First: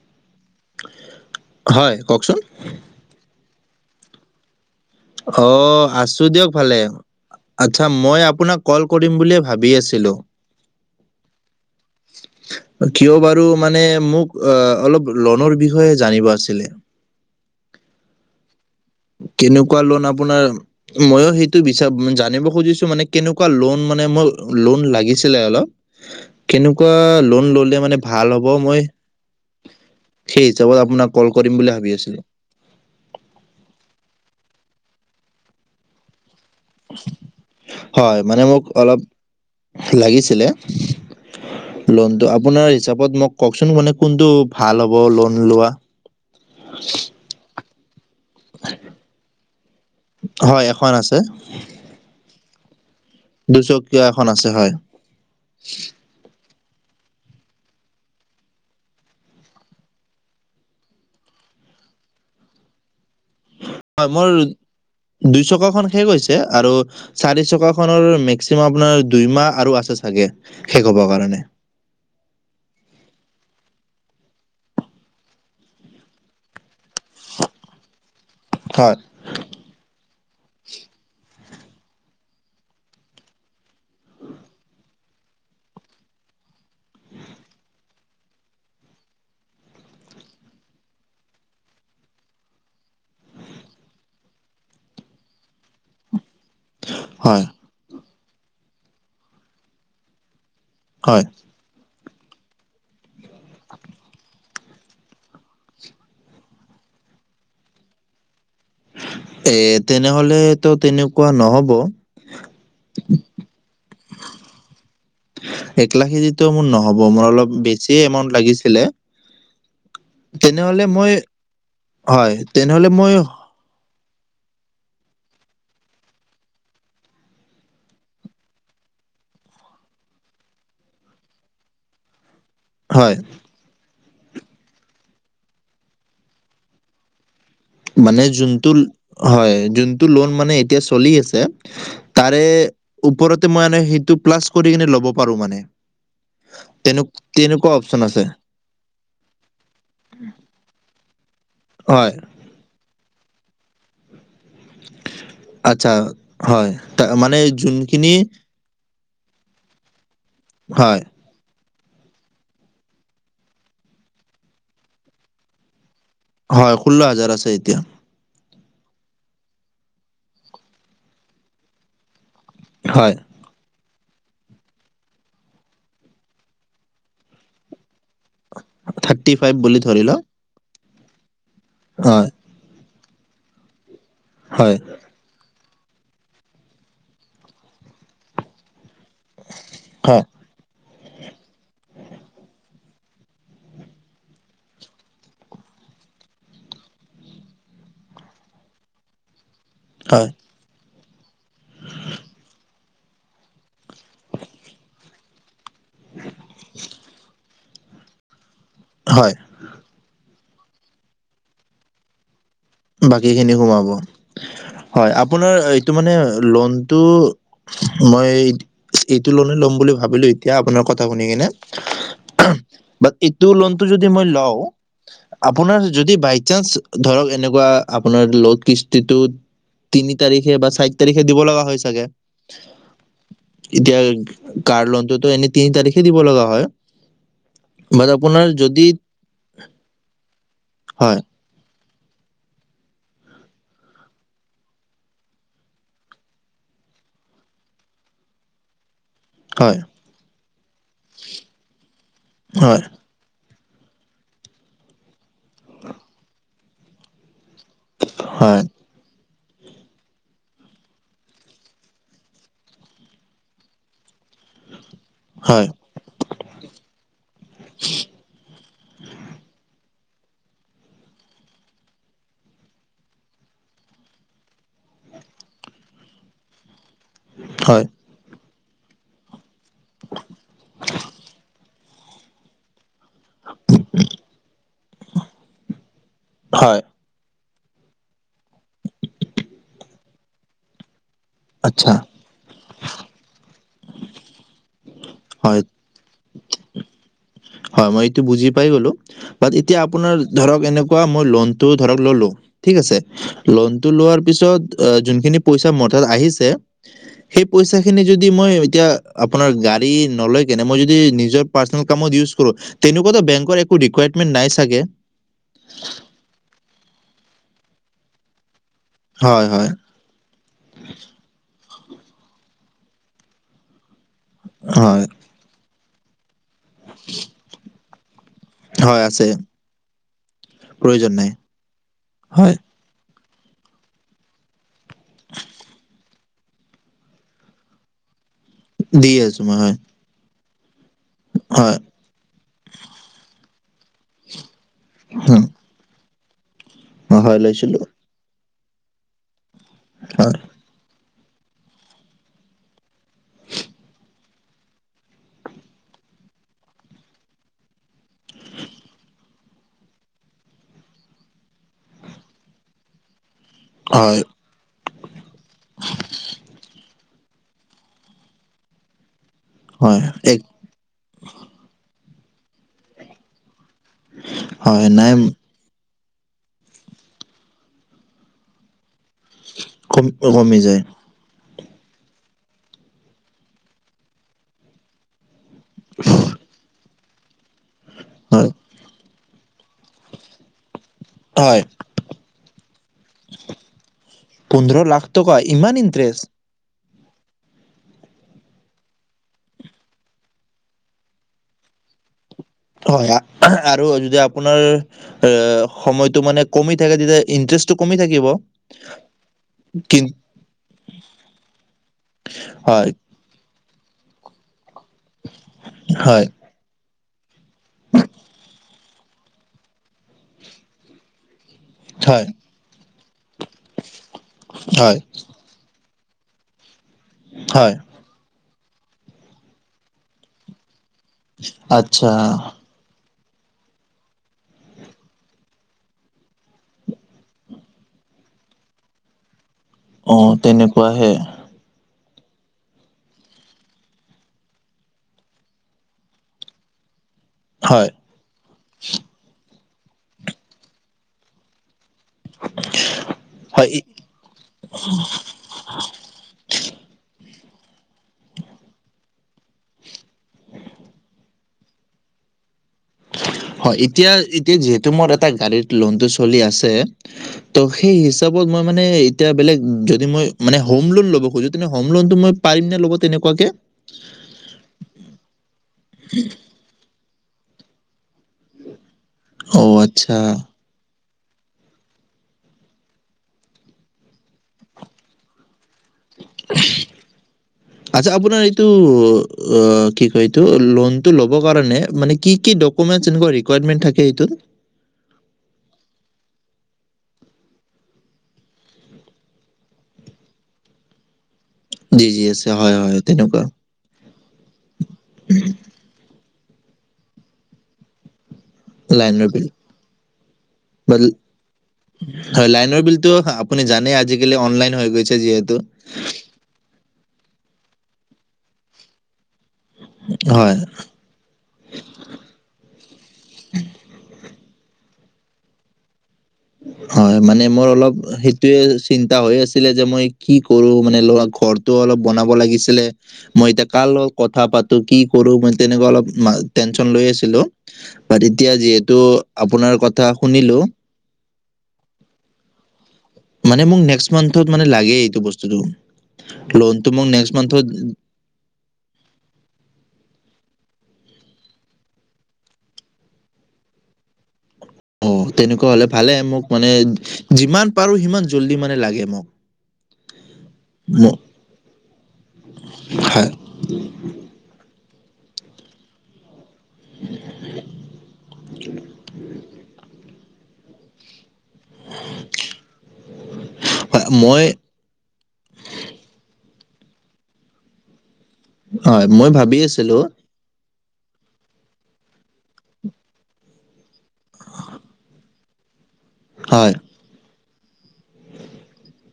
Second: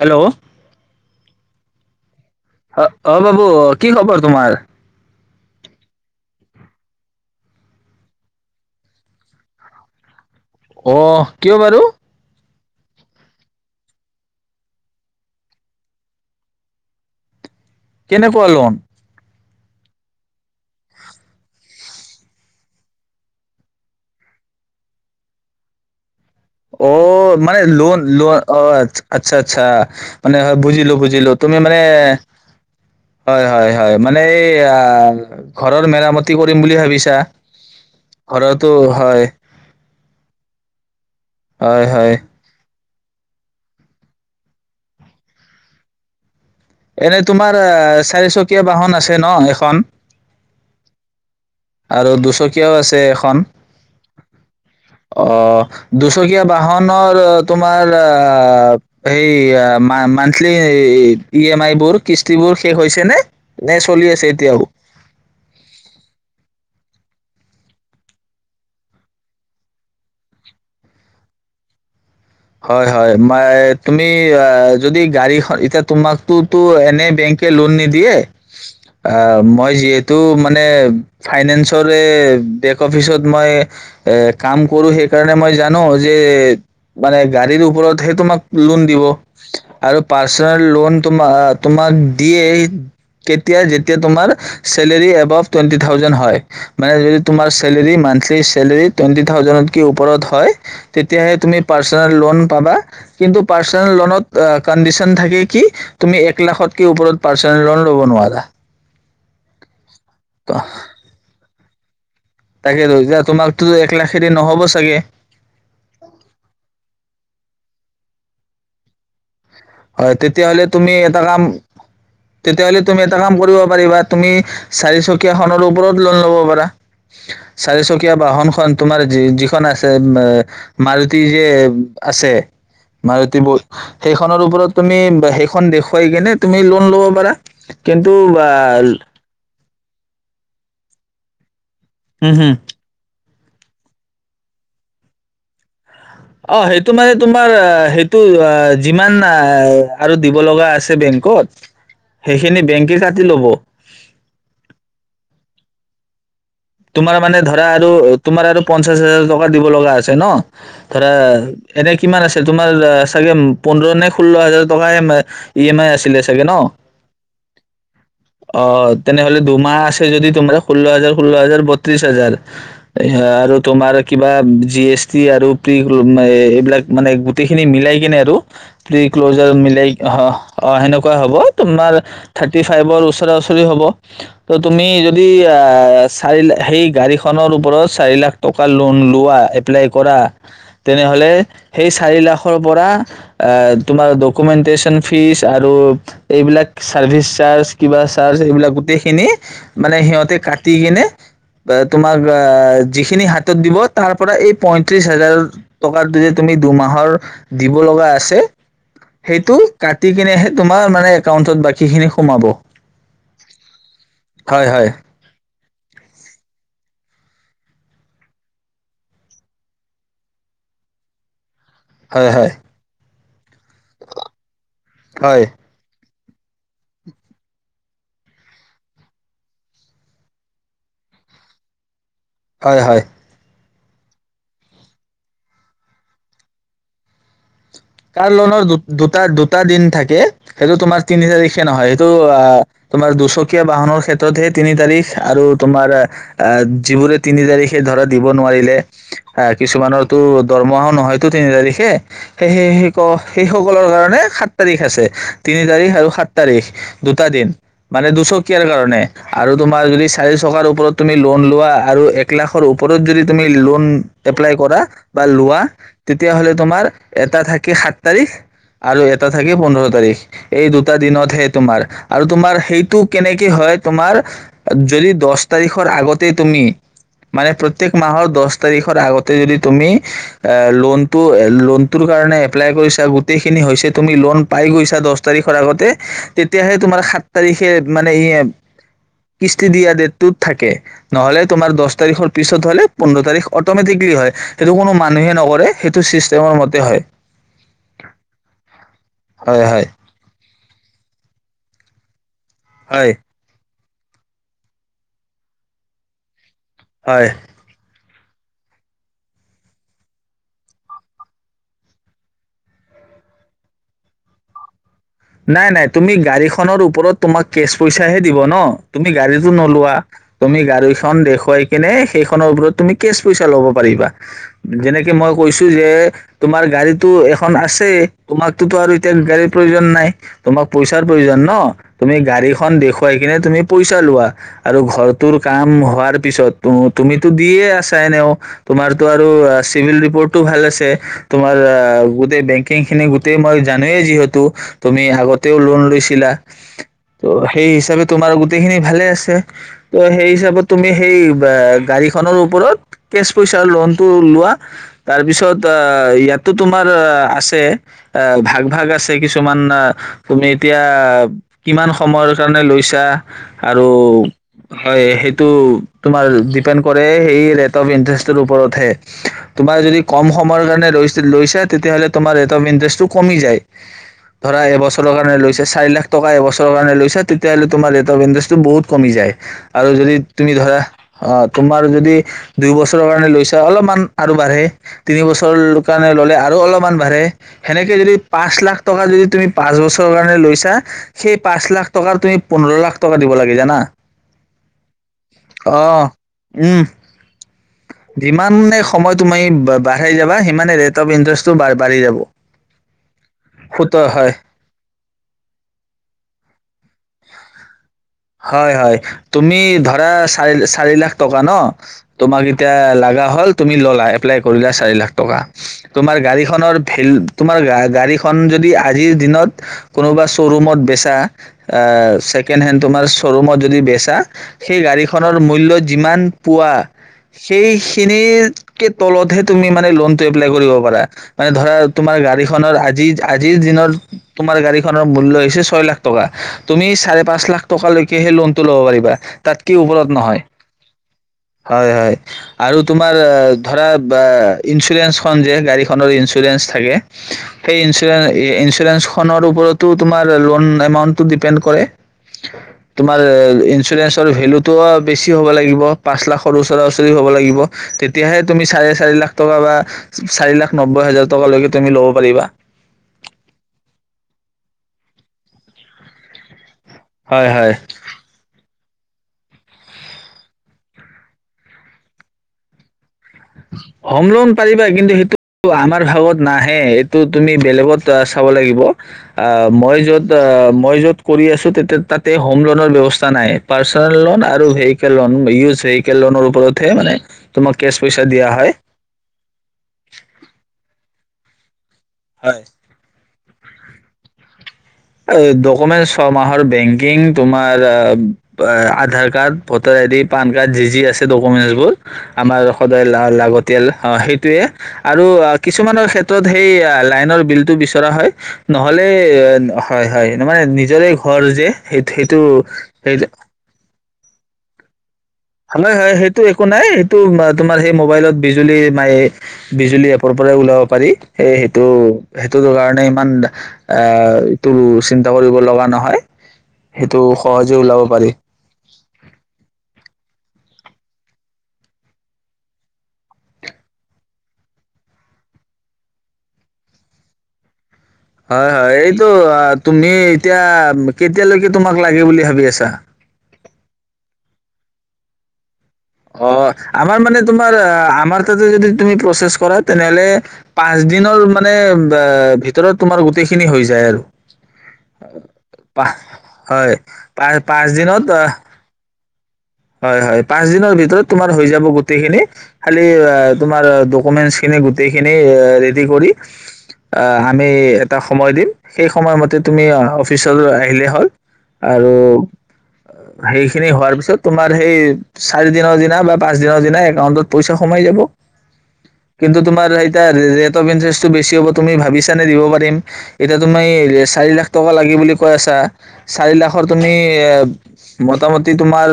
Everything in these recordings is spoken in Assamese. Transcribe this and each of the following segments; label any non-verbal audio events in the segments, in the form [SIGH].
হেল্ল', হয় কওকচোন? অ' অ' বাবু। কি খবৰ তোমাৰ? অ' আছো দিয়ক ভালে আচ্ছা মই আপোনাক কল কৰিম বুলিয়ে ভাবি আছিলো। আহ কিয় বাৰু কিয় বাৰু মানে মোক অলপ লনৰ বিষয়ে জানিব আছিলে। কেনেকুৱা লোন? কেনেকুৱা লোন আপোনাৰ ময়ো সেইটো বিচাৰ জানিব খুজিছো মানে কেনেকুৱা লোন মানে মোৰ লোন লাগিছিলে অলপ। কেনেকুৱা অ' মানে ল'লে লোন ল ভাল হ'ব অ' মই আচ্ছা -আচ্ছা মানে সেই হয় হিচাপত বুজিলো আপোনাক কল -বুজিলো কৰিম তুমি বুলি মানে ভাবি আছিলোঁ। হয় -হয় -হয়। মানে এই আ ঘৰৰ মেৰা মতি। হয় মানে মোক ঘৰতো অলপ হয় লাগিছিলে। হয় হয় লোনটো আপোনাৰ হিচাপত মোক কওকচোন মানে কোনটো ভাল হ'ব লোন লোৱা। এনে তোমাৰ আ' চাৰি চকীয়া বাহন আছে ন এখন। হয়, এখন আছে। আৰু দুচকীয়াও আছে। এখন দুচকীয়া এখন আছে হয়। অ' দুচকীয়া বাহন। হা মাৰ তোমাৰ আ হেই মা মান্থলি ই এম আই বোৰ কিস্তিবোৰ শেষ হৈছে নে? নে চলি হয় আছে মোৰ এতিয়াও? দুইচকাখন শেষ হৈছে আৰু চাৰি চকা খনৰ মেক্সিমাম আপোনাৰ দুইমাহ আৰু আছে চাগে শেষ হব কাৰণে। হয় হয় মই তুমি যদি গাড়ীখন এতিয়া তোমাকতো তো এনে বেংকে লোন নিদিয়ে হয়, আহ মই যিহেতু মানে ফাইনেন্সৰে বেক অফিচত মই এ কাম কৰো সেইকাৰণে মই জানো যে মানে গাড়ীৰ ওপৰতহে তোমাক লোন দিব আৰু পাৰ্চনেল লোন তোমাৰ তোমাক দিয়ে কেতিয়া যেতিয়া তোমাৰ চেলেৰী এবব টুৱেটি থাউজেন্ড হয়। মানে যদি হয়, তোমাৰ চেলাৰী মানথ সেই চেলেৰী টুৱেণ্টি থাউজেণ্ডতকে ওপৰত হয় হয়। তেতিয়াহে তুমি চাৰ লোন পাবা কিন্তু পাৰচেনেল লোনত এ কন্ডিচন থাকে কি তুমি এক লাখতকে ওপৰত পাৰচেনেল লোন লব নোৱাৰা এ ট তেনেহ'লে ত তেনেকুৱা নহ'ব তাকে ৰ যা তোমাকতো এক লাখেদি নহ'ব চাগে ব মোৰ অলপ বেছি এমাউন্ট লাগিছিলে হয় তেতিয়াহ'লে তেনেহলে তুমি মই এটা কাম হয় তেতিয়াহ'লে তেনেহলে তুমি মই এটা কাম কৰিব পাৰিবা তুমি চাৰিচকীয়া খনৰ ওপৰত লোন ল'ব পাৰা চাৰিচকীয়া বাহনখন তোমাৰ যি যিখন আছে উ বা মাৰুতি যে আছে হয় মাৰতি বক সেইখনৰ ওপৰত তুমি সেইখন দেখুৱাই কিনে তুমি লোন ল'ব পাৰা কিন্তু মানে ৱা যোনটো ল্দ হয় যোনটো লোন মানে এতিয়া চলি আছে হম তাৰে হম ওপৰত ত মই মান সেইটো প্লাছ কৰি কিনে ল'ব পাৰো মানে অ সেইটো তেনে মানে তোমাৰ আ তেনেকুৱা অপচন সেইটো আছে আ যিমান আ আৰু দিব লগা আছে বেংকত হয়। সেইখিনি বেংকে যাট কি লব আচ্ছা হয় তা- তোমাৰ মানে ধৰা আৰু যোনখিনি তোমাৰ আৰু পঞ্চ পঞ্চচ হাজাৰ টকা দিব লগা আছে ছে ন হয় ধৰা এনে কিমান আছে তোমাৰ চাগে পোন্ধৰ নে ষোল্ল হাজাৰ টকা M I E M I আছে হয় ষোল্ল হাজাৰ আছে এতিয়া অ তেনেহ'লে দুমাহ আছে যদি তোমাৰ ষোল্ল হাজাৰ ষোল্ল হাজাৰ বত্ৰিশ হাজাৰ হয় আৰু তোমাৰ কিবা জি এছ টি আৰু প্ৰ গ্ৰুপ এইবিলাক মানে গোটেইখিনি মিলাই সেইখিনি আৰু প্ৰে থাৰ্টি ক্লজাৰ ফাইভ বুলি মিলাই ধৰি আ লওক হেনেকোৱা কোৱা হ'ব তোমাৰ হয় থাৰ্টি ফাইভৰ ওচৰা ওচৰি হ'ব ত হয় তুমি যদি পাছ অঅঅঅঅঅ চখ সেই গাড়ীখনৰ ওপৰত চাৰি লাখ টকা লু লোন লোৱা এপ্লাই কৰা হয় তেনেহলে সেই চাৰি লাখৰ পৰা তোমাৰ ডকুমেণ্টেচন ফিজ আৰু এইবিলাক চাৰ্ভিচ চাৰ্জ কিবা চাৰ্জ এইবিলাক গোটেইখিনি মানে হয় সিহঁতে কাটি কিনে বা তোমাক আআআআ যিখিনি হাতত দিব তাৰ পৰা এই পঁয়ত্ৰিশ হাজাৰ উ টকাটো যে তুমি দুমাহৰ দিব লগা আছে হয় সেইটো কাটি কিনেহে তোমাৰ মানে একাউন্টত বাকী খিনি সোমাব বাকী খিনি সোমাব হয় আপোনাৰ এইটো মানে লোন মই এইটো মই এইটো লোনে ল'ম বুলি ভাবিলো এতিয়া আপোনাৰ কথা শুনি কিনে হয় হয় এ লোনটো যদি মই লয় হয় আপোন যদি বাই চান্স ধৰক এনেকুৱা এনেকুৱা আপোনাৰ লোনটোৰ কস্তিটো তিনি তাৰিখে বা চাৰি তাৰিখে দিব লগা হয় চাগে হয় হয় এতিয়া কাৰ লোনটোতো এনে তিনি তাৰিখে দিব লগা হয় বাট কাৰ আপোনাৰ লোনৰ দু যদি দুটা দুটা দিন থাকে সেই তোমাৰ হয় তিনি তাৰিখে নহয় তো অ তোমাৰ দুচকীয়া বাহনৰ ক্ষেত্ৰতহে তিনি তাৰিখ আৰু তোমাৰ আহ যিবোৰে তিনি তাৰিখ সেই ধৰা দিব নোৱাৰিলে আহ হয় কিছুমানৰ তো দৰমহাও নহয়তো তিনি তাৰিখে হয় এইেইক সেই সকলৰ কাৰণে সাত তাৰিখ আছে তিনি তাৰিখ আৰু সাত তাৰিখ দুটা দিন মানে হয় দুচকীয়াৰ কাৰণে আৰু তোমাৰ যদি চাৰিচকাৰ ওপৰত যদি লোন লোৱা আৰু তোমাৰ এলাখৰ ওপৰত যদি লোন লোৱা বা লোৱা হয় তেতিয়াহ'লে তোমাৰ এটা থাকে সাত তাৰিখ আৰু এটা থাকে পোন্ধৰ তাৰিখ এই দুটা দিনতহে তোমাৰ আৰু তোমাৰ সেইটো কেনেকে হয় তোমাৰ যদি দহ তাৰিখৰ আগতে তুমি মানে হয় প্ৰত্যেক মাহৰ দহটা তাৰিখৰ আগতে যদি তুমি লোনটো ল ত কাৰণে এপ্লাই কৰিছিল গোটেই খিনি হৈছে তুমি লোন পাই গৈছা দহ তাৰিখৰ আগতে তেতিয়াহে হয় তোমাৰ তাৰিখে মানে ই কৃষ্টি দিয়া ডটটোত থাকে নহ'লে তোমাৰ দহ আচ্ছা তাৰিখৰ পিছত হ'লে পোন্ধ তাৰিখ ম থ্ৰীি হয় এইটোোন মানুহে হয় নকৰে সেইটো চিষ্টেমৰ মতে হয় হয় মই এইটো বুজি পাই গলো বাট হয় এতিয়া হয় আপোনাৰ ধৰক এনেক কোৱা মোৰ ল'োনটো ধৰক ল'লোঁ ঠিক আছে হয় ল টো লোৱাৰ পিছত যোনখিনি পইচা মঠাত আহিছে হয় সেই পইচা খিনি [UNINTELLIGIBLE] তেনেকুৱো বেংকৰ একো ৰিকয়াৰমেন্ট নাই চাগে নাই নাই তুমি গাড়ীখনৰ ওপৰত তোমাক কেছ পইচাহে দিব ন তুমি হয় গাড়ীতটো হয় নোলোৱা তুমি গাড়ীখন দেখুৱাই কেনে সেইখনৰ ওপৰত তুমি কেচ পইচা ল'ব পাৰিবা হয় যেনেকে মই কৈছো যে যে তোমাৰ গাড়ীতটো এখন আছে তোমাকতোতো আৰু হয় এতিয়া আছে গাড়ীৰ প্ৰয়োজন নাই তোমাক পইচাৰ প্ৰয়োজন ন তুমি হয় গাড়ীখন দেখ কাই কিনে তুমি পইচা লোৱা আৰু ঘৰটোৰ কাম হোৱাৰ পিছত তুমিতো দিয়ে আছা এনেও তোমাৰতো দি আৰু আছো মই হয় চিভিল ৰিপৰ্ট টো ভাল আছে তোমাৰ হয় আহ গোটেই বেংকিং খিনি গোটেই মই জানোৱেই যিহেতু আমি হুম, আগতেও লোন ল পছিললা ত হয় সেই লৈছিলো হিচাপে তোমাৰ গো গোটেইখিনি ভালে আছে ত' সেই হয় হিচাপত তুমি সেই গাড়ীখনৰ ওপৰত কে পইচাৰ লটো লোৱা তাৰপিছত ইয়াতো তোমাৰ আছে ভাগ ভ আছে কিছুমান তুমি এতিয়া কিমান সময়ৰ কাৰণে লৈছা আৰু হয় হয় সেইটো তোমাৰ ডিপেণ্ড কৰে সেই ৰেট অফ ইন্টাৰেষ্টৰ ওপৰতহে তোমাৰ যদি হয় কম এক সময়ৰ কাৰণে লৈছে লৈছে তেতিয়াহ'লে তোমাৰ ৰেট অফ ইন্টাৰেষ্টটো কমি যায় ধৰা হয় এবছৰৰ নাই কাৰণে লৈছে চি লাখ ট এবছৰ কাৰে লৈছে তেতিাহ'লে তোম ৰেট অফ ইন্টাৰেষ্ট বহুত কমি যায় আৰু কম যদি তুমি কমি ধৰা যায় তোমাৰ যদি দুইবছৰৰ কাৰণে লৈছা অলপমান আৰু বাঢ়ে তিন বছৰ কাৰণে ল'লে আৰু অলপমান পাৰে সেনেকে যদি হয় পাঁচ লাখ টকা যদি পাঁচ বছৰৰ কাৰণে লৈছা সেই হয় পাঁচ লাখ টকাৰ তুমি পোন্ধৰ লাখ টকা দিব লাগে জানা পোন্ধৰ লাখ টকা ইমান অ ইণ্টাৰেষ্ট একু যিমানে সময় তুমি বাঢ়াই যাবা সিমানে ৰেট অফ ইন্টাৰেষ্টটো বাঢ়ি যাব হয় আৰু সুত যদি হয় আপোনাৰ এ সময়তটো মানে কমি থাকে তেতিয়া ইণ্টাৰেেষ্টটো হয় হয় তুমি কিন ধৰা চ চাৰি লাখ টকা ন তোমাক এতিয়া হয় লগা হ'ল তুমি ল'া এপ্ল কৰিলা চাৰি লাখ টকা তোমাৰ হয় গাড়ীখনৰ তোমাৰ গা গাড়ী খন যদি আজিৰ দিনত কোনোবা শ্ব'ৰুমত বেচা হয় ছেকেণ্ড হেণ্ড তোমাৰ চো- ত ৰোমত যদি বেচা সেই হয় গাড়ীখনৰ মূল্যই য- যিমান পোৱা হয় সেইখিনিৰ কে তলতহে তুমি মানে লোন টো এপ্লাই কৰিব পাৰা মানে ধৰা আচ্ছা তোমাৰ গাড়ী খনৰ আজি জা - আজিৰ দিনৰত তোমাৰ গাড়ীখনৰ মূল্য হৈছে ছয় লাখ টকা তুমি চাৰে পাঁচ লাখ টকা লৈকে সেই লোনটো ল'ব পাৰিবা তাত কি ওপৰত অ নহয় তেনেকুৱাহে হয় হয় আৰু তোমাৰ ধৰা বা ইঞ্চুৰেঞ্চ খন যে গাড়ীখনৰ ইঞ্চুৰেঞ্চ থাকে সেই হয় ইঞ্চুৰে ইঞ্চুৰেঞ্চ খনৰ ওপৰত তো তোমাৰ লোন এমাউণ্ট টো ডিপেণ্ড কৰে তোমাৰ হয় ই- ইঞ্চুৰেঞ্চৰ ভেলুটো বেছি হ'ব লাগিব পাঁচ লাখৰ ওচৰা ওচৰি হ'ব লাগিব তেতিয়াহে তুমি চাৰে চাৰি লাখ টকা বা চাৰিলাখ নব্বৈ হাজাৰ টকা লৈকে তুমি লব পাৰিবা হয় এতিয়া এতিয়া যিহেতু মোৰ এটা গাড়ীত লোনটো চলি আছে হয় ত হয় সেই হিচাপত মই মানে এতিয়া বেলেগ যদি মই মানে হম লোন ল'ব খোজো তেনে মই পাৰিম নে লব তেনে- হম লোন পাৰিবা কিন্তু সেইটো আমাৰ ভাগত নাহে এইটো তুমি বেলেগত চাব লাগিব আ অ' মই আচ্ছা। য'ত আ মই য'ত কৰি আছো তেতিয়া তাতে হোম লনৰ ব্যৱস্থা নাই পাৰ্চনেল লোন আৰু [UNINTELLIGIBLE] ভেল ল তেইকে লোনৰ ওপৰত হে মানে তোমা কেচ আপোনাৰ এইটো অ কি কয় এইটো লোনটো ল'বৰ কাৰণে মানে কি কি হয় ডকুমেণ্ট এনেকুৱা ৰি এপইণ্টমেণ্ট থাকে এইটোত ডকুমেন্ ছয়মাহৰ বেংকিং তোমাৰ আ Aadhaar card voter ID PAN card যি যি আছে ডকোমেচ বোৰ জি জি এছ আমাৰ হয় হয় সদায় লা তেনেকুৱা লাগতিয়াল হ সেইটোৱে আৰু কিছুমানৰ ক্ষে- ত সেই লাইনৰ বিল টো বিচৰা হয় নহলে লাইনৰ বিল এ হয় মানে বা নিজৰে ঘৰ যে সেই সেইটো হয় লাইনৰ বিলটো সেই আপুনি জানে আজিকালি অনলাইন হৈ গৈছে যিহেতু। আমাৰ সেইটো একো নাই তো তোমাৰ সেই মোবাইলত বিজুলী মায়ে বিজুলী এপৰ হয় পৰাই ওলাব পাৰি সেই সেইটো সেইটো কাৰণে ইমান আঁহ তোৰ চিন্তা কৰিব লগা নহয় সেইটো হয় মানে মোৰ সহজে অলপ ওলাব পাৰি। সেইটোয়ে চিন্তা হৈ আছিলে যে মই কি কৰো মানে লৰা ঘৰটো অলপ বনাব লাগিছিলে মই এতিয়া কাৰ লগত কথা পাতো কি কৰো মই তেনেকুৱা অলপ টেনচন লৈ আছিলো বাট এতিয়া হয় হয় যিহেতু এইটো আপোনাৰ কথা তুমি শুনিলো এতিয়া এতিয়ালৈকে তোমাক লাগে বুলি ভাবি আছা মানে মোক নেক্সট মান্থত মানে লাগে এইটো বস্তুটো অঁ লোনটো মোক আমাৰ নেক্সট মানে মান্থত তোমাৰ আমাৰ তাতে যদি তুমি প্ৰচেছ কৰা তেনেহলে পাঁচ দিনৰ মানে ভিতৰত তোমাৰ গোটেইখিনি হৈ যায় আৰু অঁ তেনেকুৱা হ'লে পাহ ভালে মোক মানে হয়। পাঁচ যিমান পাঁচ পাৰো দিনত সিমান আহ জল্দি মানে লাগে মোক হয় হয় পাচ দিনৰ ম- ভিতৰত তোমাৰ হৈ যাব গোটেইখিনি খালি হয় তোমাৰ এইেই খিনি ৰেডি কৰি অঁ আমি এটা সময় দিম সেই সময়মতে তুমি অফিচলৈ আহিলেই হ'ল আৰু সেইখিনি হয়, হোৱাৰ পিছত মই তোমাৰ সেই চাৰি দিনৰ দিনা বা পাঁচ দিনৰ দিনা একাউণ্টত পইচা সোমাই যাব হয় মই কিন্তু ভাবি তোমাৰ আছিলো এই তাৰ প ইন্টাৰেষ্টটো বেছি হ'ব তুমি ভাবিছানে দিব পাৰিম এতিয়া তুমি চাৰি লাখ টকা লাগে বুলি কৈ আছা চাৰি হয় লাখৰ তুমি মোটামটি তোমাৰ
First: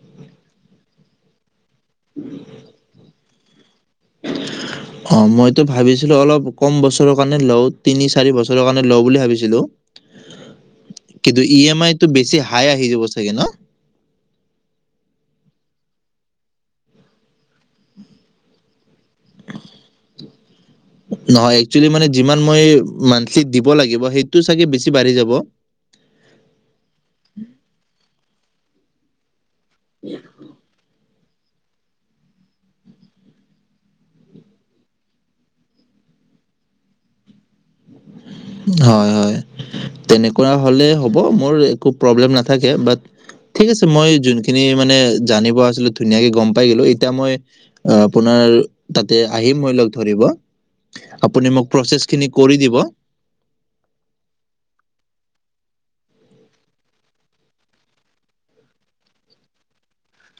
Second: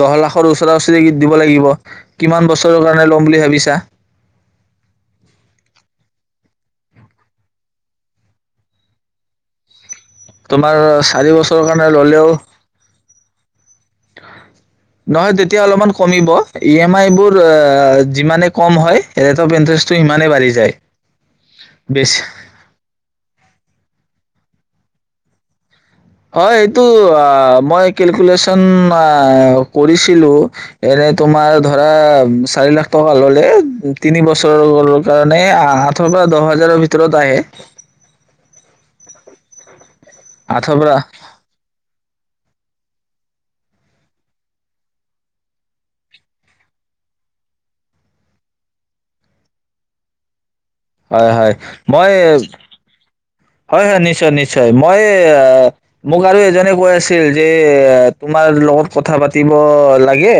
দহ লাখৰ ওচৰা ওচৰি গীত দিব লাগিব কি বছৰৰ কাৰ বুলি ভাবিছা অঁ মইতো ভাবিছিলো অলপ কম বছৰৰ কাৰণে লওঁ তিনি চাৰি বছৰৰ কাৰণে লওঁ বুলি ভাবিছিলো তোমাৰ চাৰি কিন্তু ই বছৰৰ এম কাৰণে আইটো ললেও বেছি হাই আহি যাব চাগে ন নহয় তেতিয়া এতিয়া অলপমান কমিব ই এম আই বোৰ যিমানে কম হয় ৰেট অফ ইণ্টাৰেষ্টটো সিমানেই বাঢ়ি যায় নহয় একচোলি মানে বেছি যিমান মই মানথিলি দিব লাগিব সেইটো চাগে বেছি বাঢ়ি যাব হয় সটো মইে কেলকোলেচন অঁ কৰিছিলো এনে তোমাৰ ধৰা চাৰি লাখ টকা ললে তিনি বছৰ কাৰণে আঠৰ পৰা দহ হাজাৰৰ ভিতৰত আহে হয় হয় তেনেকুৱা ৰ হ'লে পৰা হ'ব মোৰ একো [UNINTELLIGIBLE] হয় আপুনি হয় মোক মই প্ৰচেছখিনি কৰি দিব হয় হয় নিশ্চয় নিশ্চয় মই মোক আৰু এজনে কৈ আছিল যে তোমাৰ লগত কথা পাতিব লাগে।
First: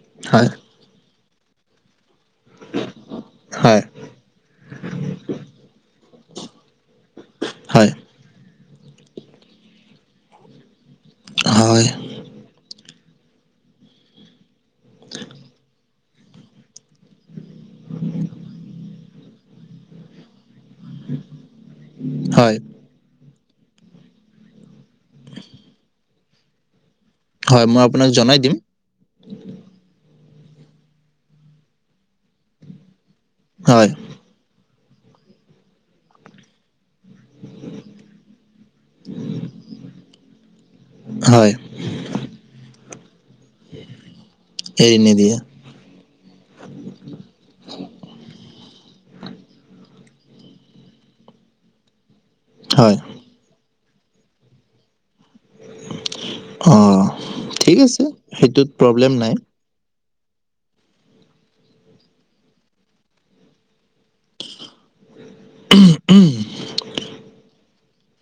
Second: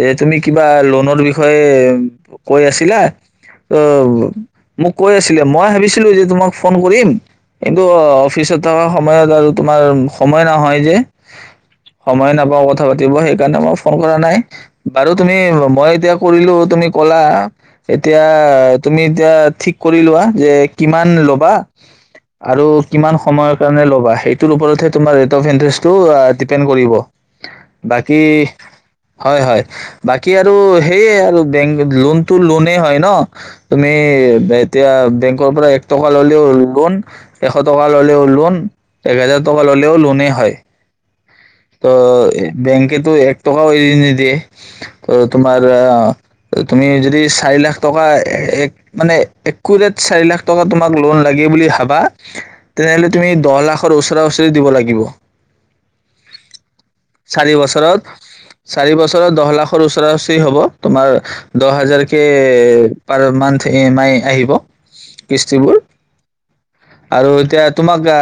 এ তুমি হয় কিবা লোনৰ বিষয়ে হয় উ। কৈ আছিলা অ হয় মোক কৈ আছিলে মই ভাবিছিলো যে তোমাক ফোন কৰিম। কিন্তু হয় অফি পিছত থকা সময়ত আৰু তোমাৰ সময় নহয় যে। হয় সময় নাপাওঁ। কথা পাতিব সেইকাৰণে মই ফোন কৰা নাই বাৰু তুমি মই এতিয়া কৰিলো তুমি ক'লা এতিয়া তুমি এতিয়া ঠিক কৰিলোৱা যে। কিমান লবা? হয় আৰু কিমান সময়ত কাৰণে লবা সেইটোৰ ওপৰতহে তোমাৰ [UNINTELLIGIBLE] ডিপেণ্ড কৰিব। হয় মই আপোনাক বাকী জনাই দিম হয় হয়। বাকী আৰু সেয়ে আৰু বেংক লোনটো লোনে হয় ন। হয় তুমি [UNINTELLIGIBLE] এতিয়া বেংকৰ পৰা এক টকা ল'লেও লোন। এশ টকা ল'লেও লোন হয় অ' বেংকেতো এক টকাও এৰি নিদিয়ে এৰি ত নিদিয়ে তোমাৰ আহ তুমি যদি চাৰি লাখ টকা এক মানে একুৰেট চাৰি লাখ টকা তোমাক লোন লাগে বুলি ভাবা হয় তেনেহলে তুমি দহ লাখ। ওচৰা ওচৰি দিব লাগিব। অ চাৰি ঠিক বছৰত আছে সেইটোত প্ৰব্লেম নাই। হ তোমাৰ দহ হাজাৰ কে পাৰ মান্ঠ। ই এম আই আহিব কিস্তিবোৰ নাই আৰু এতিয়া তোমাক